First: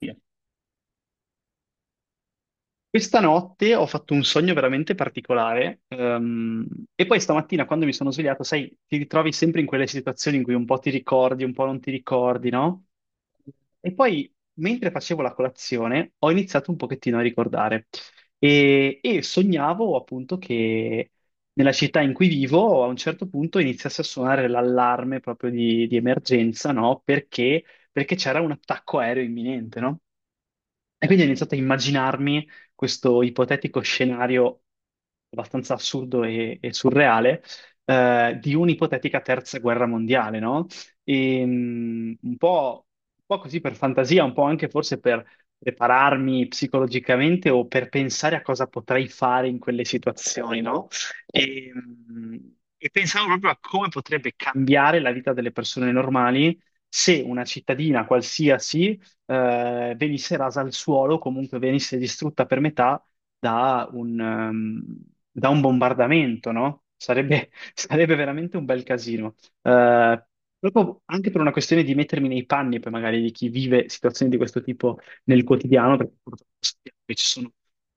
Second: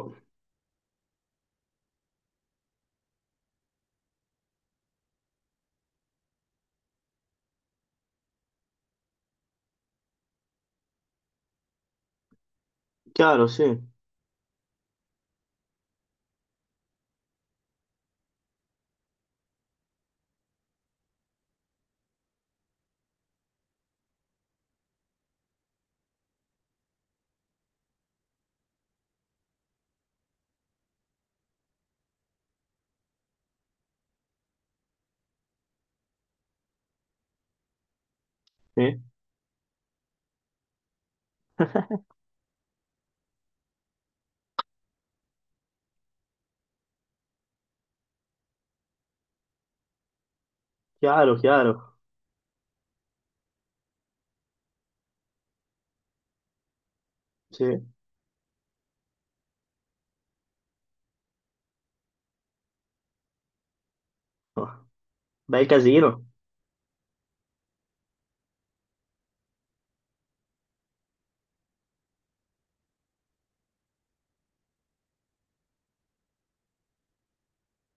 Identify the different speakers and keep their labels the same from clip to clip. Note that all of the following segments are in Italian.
Speaker 1: Sì. Questa notte ho fatto un sogno veramente particolare, e poi stamattina quando mi sono svegliato, sai, ti ritrovi sempre in quelle situazioni in cui un po' ti ricordi, un po' non ti ricordi, no?
Speaker 2: Chiaro, sì,
Speaker 1: E poi, mentre facevo la colazione, ho iniziato un pochettino a ricordare e sognavo appunto che nella città in cui vivo a un certo punto iniziasse a suonare l'allarme proprio di emergenza, no? Perché c'era un attacco aereo imminente, no? E quindi ho iniziato a immaginarmi questo ipotetico scenario abbastanza assurdo e surreale di
Speaker 2: sì.
Speaker 1: un'ipotetica terza guerra mondiale, no? E, un po' così per fantasia, un po' anche forse per prepararmi psicologicamente o per pensare a cosa potrei fare in quelle situazioni, no?
Speaker 2: Chiaro,
Speaker 1: E,
Speaker 2: chiaro,
Speaker 1: e pensavo proprio a come potrebbe cambiare la vita delle persone normali se una
Speaker 2: sì.
Speaker 1: cittadina qualsiasi venisse rasa al suolo, comunque venisse distrutta per metà da un,
Speaker 2: Oh.
Speaker 1: ehm, da un
Speaker 2: Bel casino,
Speaker 1: bombardamento, no? Sarebbe, sarebbe veramente un bel casino. Eh, Proprio anche per una questione di mettermi nei panni, poi magari di chi vive situazioni di questo tipo nel quotidiano, perché purtroppo sappiamo che ci sono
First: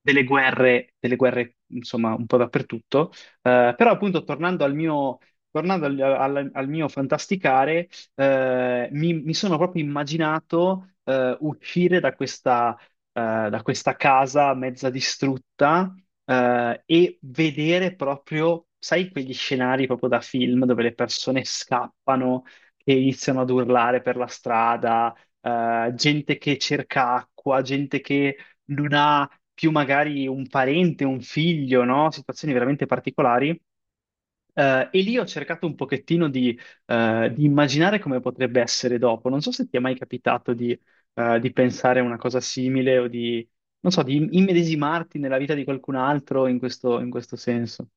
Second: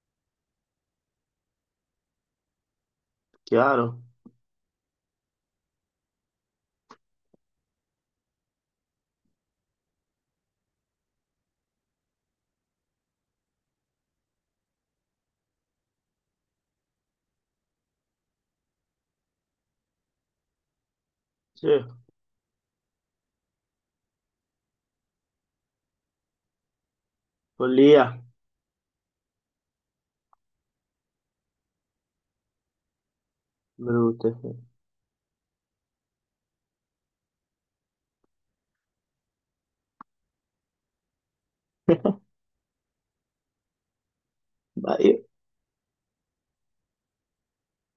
Speaker 1: delle guerre, insomma, un po' dappertutto. Però
Speaker 2: chiaro,
Speaker 1: appunto tornando al al mio fantasticare, mi sono proprio immaginato, uscire da da questa casa mezza distrutta, e vedere proprio, sai, quegli scenari proprio da film dove le persone
Speaker 2: sì.
Speaker 1: scappano e iniziano ad urlare per la strada, gente che cerca acqua, gente
Speaker 2: Follia,
Speaker 1: che non ha più magari un parente, un figlio, no? Situazioni veramente particolari.
Speaker 2: brutte, sì.
Speaker 1: E lì ho cercato un pochettino di immaginare come potrebbe essere dopo. Non so se ti è mai capitato di pensare a una cosa simile o di, non so, di
Speaker 2: Ma
Speaker 1: immedesimarti
Speaker 2: io...
Speaker 1: nella vita di qualcun altro in questo senso.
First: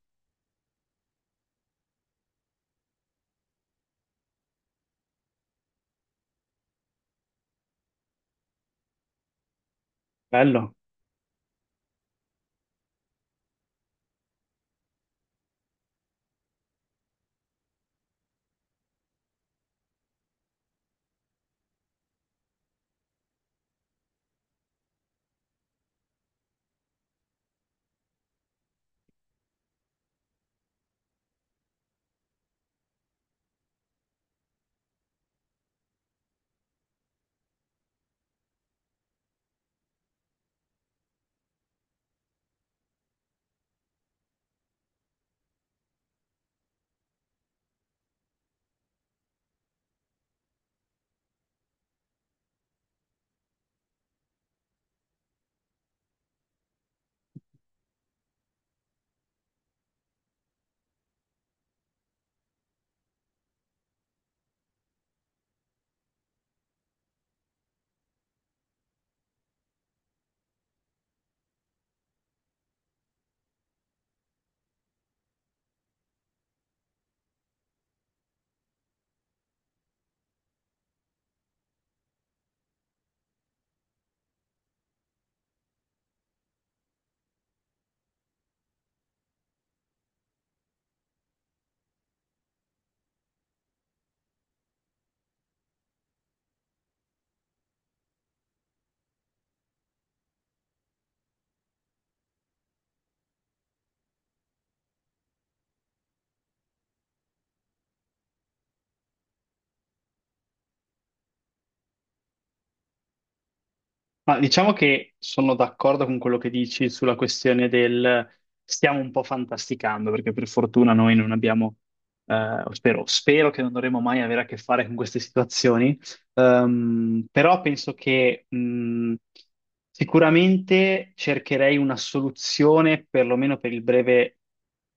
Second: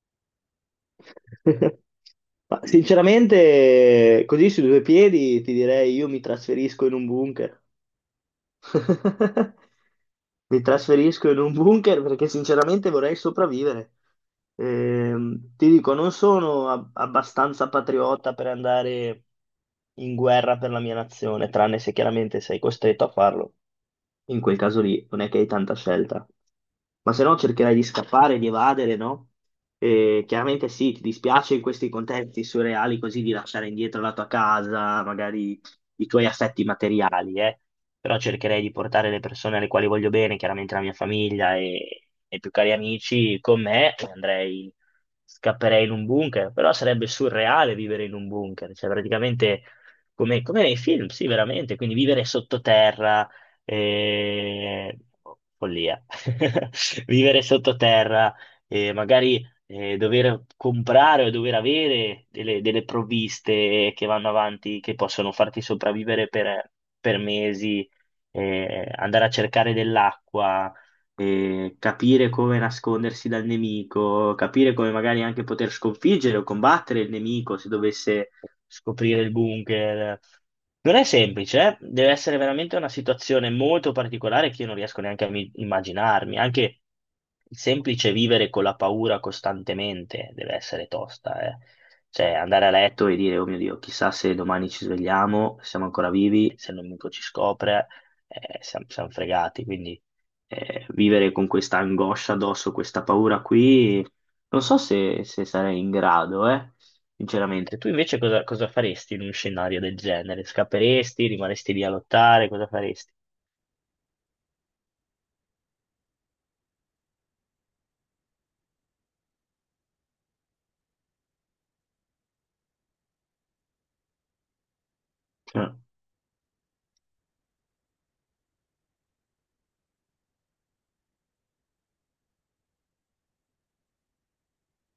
Speaker 2: Ma sinceramente, così su due piedi ti direi io mi trasferisco in un bunker. Mi
Speaker 1: Bello.
Speaker 2: trasferisco in un bunker perché sinceramente vorrei sopravvivere. Ti dico, non sono abbastanza patriota per andare in guerra per la mia nazione, tranne se chiaramente sei costretto a farlo. In quel caso lì non è che hai tanta scelta. Ma se no cercherai di scappare, di evadere, no? E chiaramente sì, ti dispiace in questi contesti surreali così di lasciare indietro la tua casa, magari i tuoi assetti materiali, eh? Però cercherei di portare le persone alle quali voglio bene, chiaramente la mia famiglia e i più cari amici con me, e andrei, scapperei in un bunker, però sarebbe surreale vivere in un bunker, cioè praticamente come, come nei film, sì, veramente, quindi vivere sottoterra, eh, follia. Vivere sottoterra, magari dover comprare o dover avere delle provviste che vanno avanti, che possono farti sopravvivere per mesi, andare a cercare dell'acqua e capire come nascondersi dal nemico, capire come magari anche poter sconfiggere o combattere il nemico se dovesse scoprire il bunker. Non è semplice, eh. Deve essere veramente una situazione molto particolare che io non riesco neanche a immaginarmi. Anche il semplice vivere con la paura costantemente deve essere tosta, eh. Cioè, andare a letto e dire, oh mio Dio, chissà se domani ci svegliamo, siamo ancora vivi, se il nemico ci scopre, siamo fregati. Quindi vivere con questa angoscia addosso, questa paura qui, non so se, se sarei in grado, sinceramente. Tu invece cosa, cosa faresti in un scenario del genere? Scapperesti? Rimaresti lì a lottare? Cosa faresti?
Speaker 1: Ma diciamo che sono d'accordo con quello che dici sulla questione del stiamo un po' fantasticando, perché per fortuna noi non abbiamo, spero che non dovremo mai avere a che fare con queste
Speaker 2: Eh,
Speaker 1: situazioni. Però penso che, sicuramente cercherei una soluzione, perlomeno per il breve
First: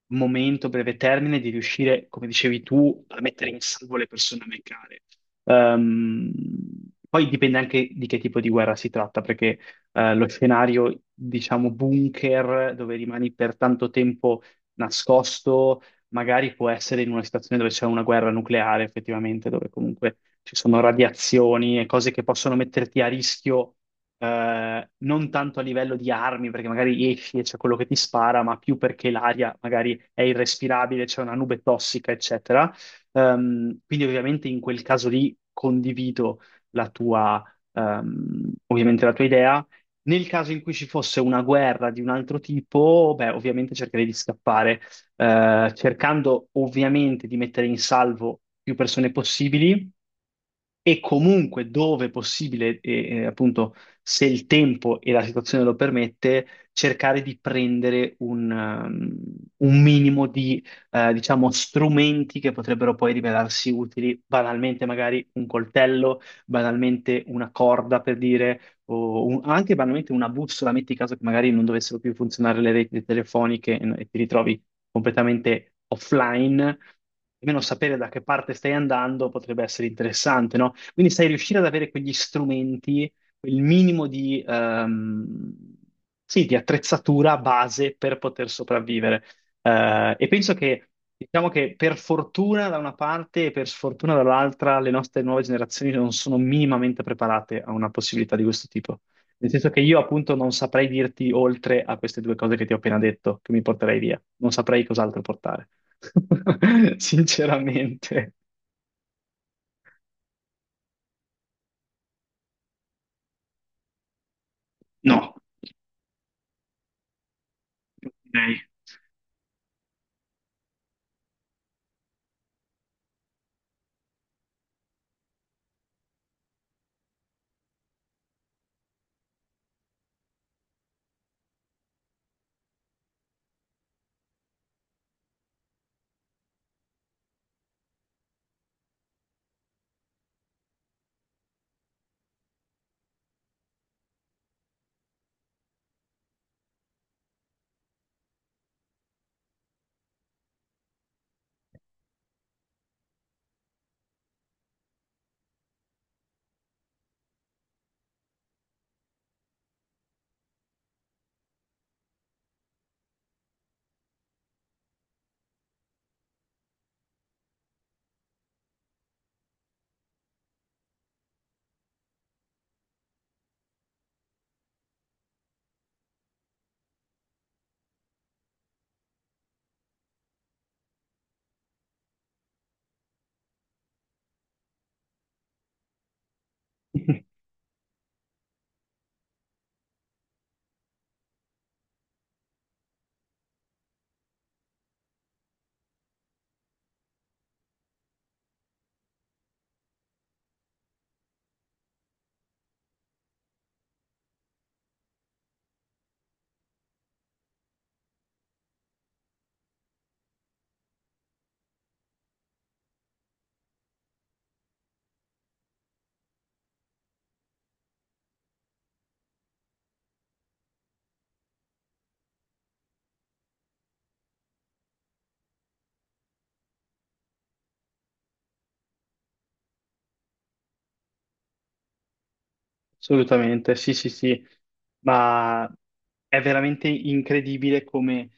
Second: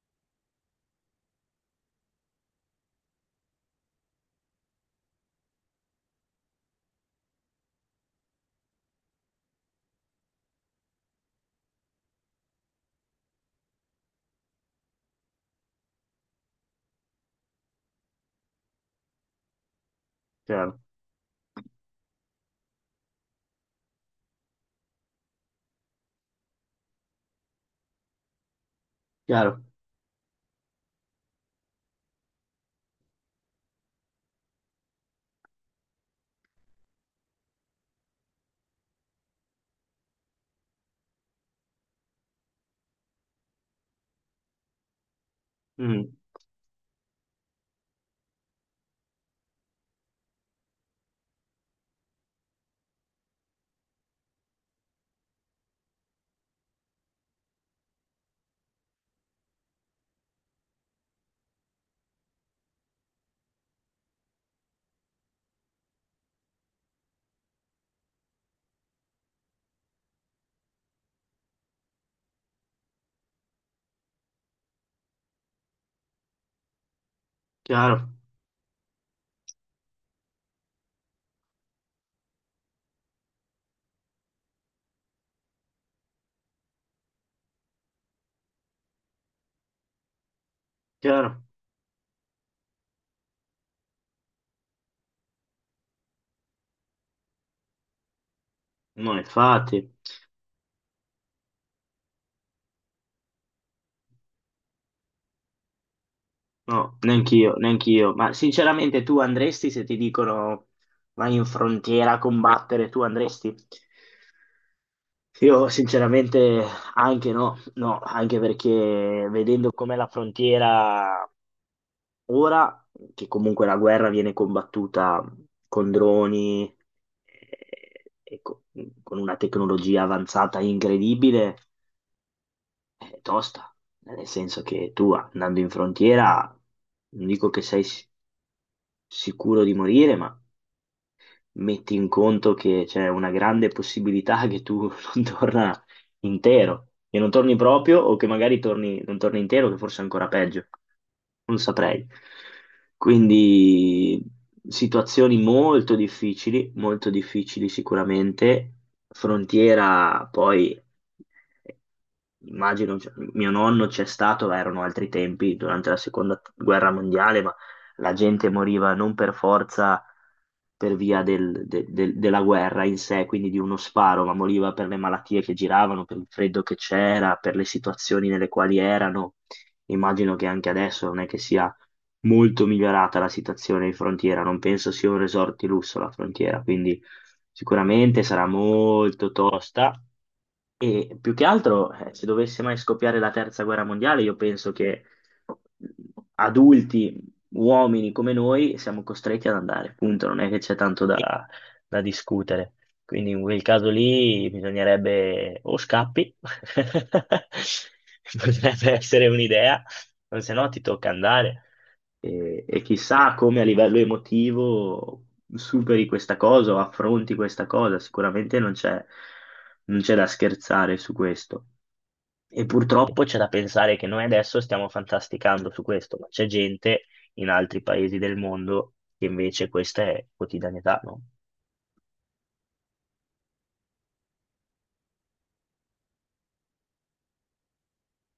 Speaker 1: momento, breve termine, di riuscire, come dicevi tu, a mettere in salvo le persone a me care. Ehm, Poi dipende anche di che tipo di guerra si tratta, perché, lo scenario, diciamo, bunker, dove rimani per tanto tempo nascosto, magari può essere in una situazione dove c'è una guerra nucleare, effettivamente, dove comunque ci
Speaker 2: Chiaro,
Speaker 1: sono radiazioni e cose che possono metterti a rischio, non tanto a livello di armi, perché magari esci e c'è quello che ti spara, ma più perché l'aria
Speaker 2: chiaro.
Speaker 1: magari è irrespirabile, c'è una nube tossica, eccetera. Quindi ovviamente in quel caso lì condivido la tua, ovviamente la tua idea. Nel caso in cui ci fosse una guerra di un altro tipo, beh, ovviamente cercherei di scappare,
Speaker 2: Mm,
Speaker 1: cercando ovviamente di mettere in salvo più persone possibili e comunque dove è possibile, appunto se il tempo e la situazione lo permette, cercare di prendere un un minimo di, diciamo, strumenti che potrebbero poi rivelarsi utili, banalmente magari un coltello, banalmente una corda per dire, o anche banalmente una bussola, metti caso che magari non dovessero più funzionare le reti telefoniche e ti ritrovi completamente offline, almeno sapere
Speaker 2: chiaro,
Speaker 1: da che parte stai andando potrebbe essere interessante, no? Quindi sai, riuscire ad avere quegli strumenti, quel minimo di, sì, di attrezzatura base per poter sopravvivere. Eh, e penso che,
Speaker 2: chiaro.
Speaker 1: diciamo che per fortuna da una parte e per sfortuna dall'altra, le nostre nuove generazioni non sono minimamente preparate a una possibilità di questo tipo.
Speaker 2: No,
Speaker 1: Nel senso che
Speaker 2: infatti,
Speaker 1: io appunto non saprei dirti, oltre a queste due cose che ti ho appena detto, che mi porterei via. Non saprei cos'altro portare.
Speaker 2: no, neanch'io, neanch'io.
Speaker 1: Sinceramente.
Speaker 2: Ma sinceramente tu andresti se ti dicono vai in frontiera a combattere, tu andresti?
Speaker 1: No,
Speaker 2: Io sinceramente anche no, no, anche
Speaker 1: direi.
Speaker 2: perché vedendo com'è la frontiera ora, che comunque la guerra viene combattuta con droni, eh, e co- con una tecnologia avanzata incredibile, è tosta, nel senso che tu andando in frontiera, non dico che sei sicuro di morire, ma metti in conto che c'è una grande possibilità che tu non torna intero, che non torni proprio o che magari torni, non torni intero, che forse è ancora peggio, non saprei. Quindi situazioni molto difficili sicuramente, frontiera poi immagino, cioè, mio nonno c'è stato, ma erano altri tempi durante la seconda guerra mondiale, ma la gente moriva non per forza per via della guerra in sé, quindi di uno sparo, ma moriva per le malattie che giravano, per il freddo che c'era, per le situazioni nelle quali erano. Immagino che anche adesso non è che sia molto migliorata la situazione in frontiera, non penso sia un resort di lusso la frontiera, quindi sicuramente sarà molto tosta e più che altro, se dovesse mai scoppiare la terza guerra mondiale, io penso che adulti, uomini come noi, siamo costretti ad andare, punto, non è che c'è tanto da, da discutere. Quindi in quel caso lì bisognerebbe o scappi, potrebbe essere un'idea, o se no ti tocca andare. E chissà come a livello emotivo superi questa cosa o affronti questa cosa, sicuramente non c'è da scherzare su questo. E purtroppo c'è da pensare che noi adesso stiamo fantasticando su questo, ma c'è gente in altri paesi del mondo che invece questa è quotidianità, no?
Speaker 1: Assolutamente, sì, sì, sì, ma è veramente incredibile come,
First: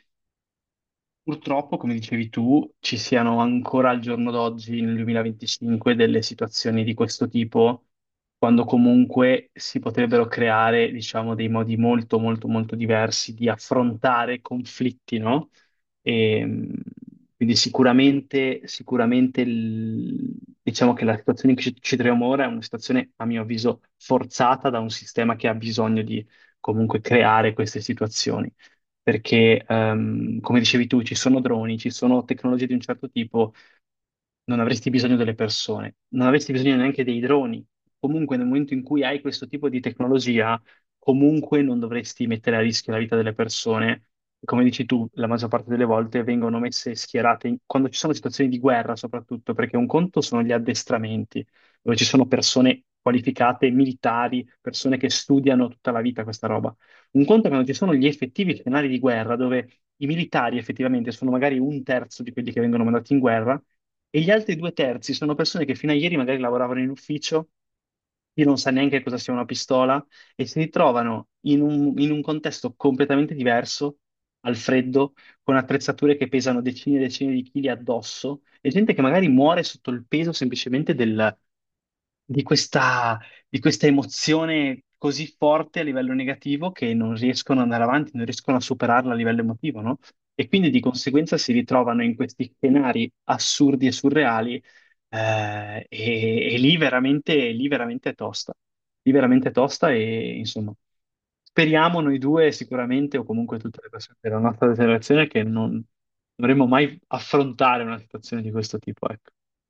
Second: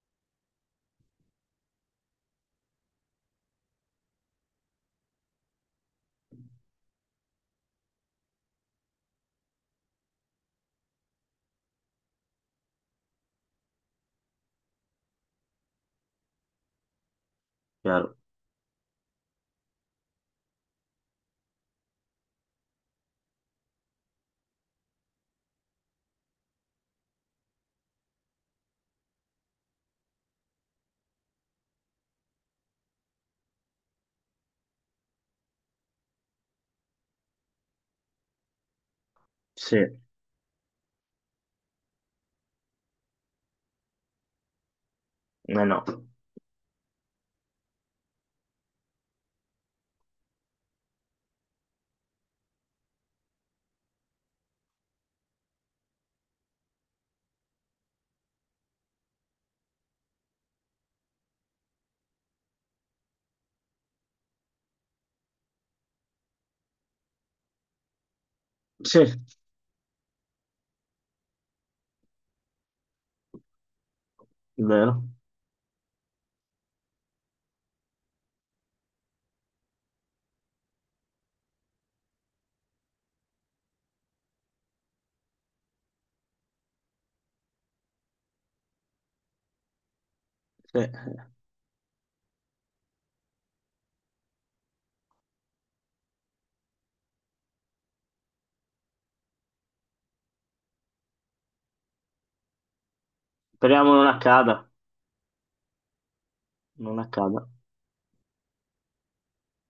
Speaker 1: purtroppo, come dicevi tu, ci siano ancora al giorno d'oggi, nel 2025, delle situazioni di questo tipo, quando comunque si potrebbero creare, diciamo, dei modi molto, molto, molto diversi di affrontare conflitti, no? E, quindi
Speaker 2: Chiaro?
Speaker 1: sicuramente, diciamo che la situazione in cui ci troviamo ora è una situazione, a mio avviso, forzata da un sistema che ha bisogno di comunque creare queste situazioni perché, come dicevi tu, ci sono droni, ci sono tecnologie di un certo tipo, non avresti bisogno delle persone, non avresti bisogno neanche dei droni. Comunque, nel momento in cui hai questo tipo
Speaker 2: Sì,
Speaker 1: di
Speaker 2: eh,
Speaker 1: tecnologia, comunque non dovresti mettere a rischio la vita delle persone. Come dici tu, la maggior parte delle
Speaker 2: no.
Speaker 1: volte vengono messe schierate in- quando ci sono situazioni di guerra, soprattutto, perché un conto sono gli addestramenti, dove ci sono persone qualificate, militari, persone che studiano tutta la vita questa roba. Un conto è quando ci sono gli effettivi scenari di guerra, dove i militari effettivamente sono magari un terzo di quelli che vengono mandati in guerra, e gli altri due terzi sono persone che fino a ieri magari lavoravano in ufficio, chi non sa
Speaker 2: Sì,
Speaker 1: neanche
Speaker 2: è
Speaker 1: cosa sia una pistola, e si ritrovano in un contesto completamente diverso, al
Speaker 2: vero.
Speaker 1: freddo, con attrezzature che pesano decine e decine di chili addosso, e gente che magari muore sotto il peso semplicemente del, di questa, di questa emozione così forte a livello negativo, che non riescono ad andare avanti, non riescono a superarla a livello emotivo, no? E quindi di
Speaker 2: Sì.
Speaker 1: conseguenza si ritrovano in questi scenari assurdi e surreali, e lì veramente è tosta. Lì veramente è tosta e insomma. Speriamo noi due sicuramente, o comunque tutte le
Speaker 2: Speriamo non
Speaker 1: persone della
Speaker 2: accada,
Speaker 1: nostra generazione, che non dovremmo mai
Speaker 2: non accada.
Speaker 1: affrontare una situazione di questo tipo, ecco.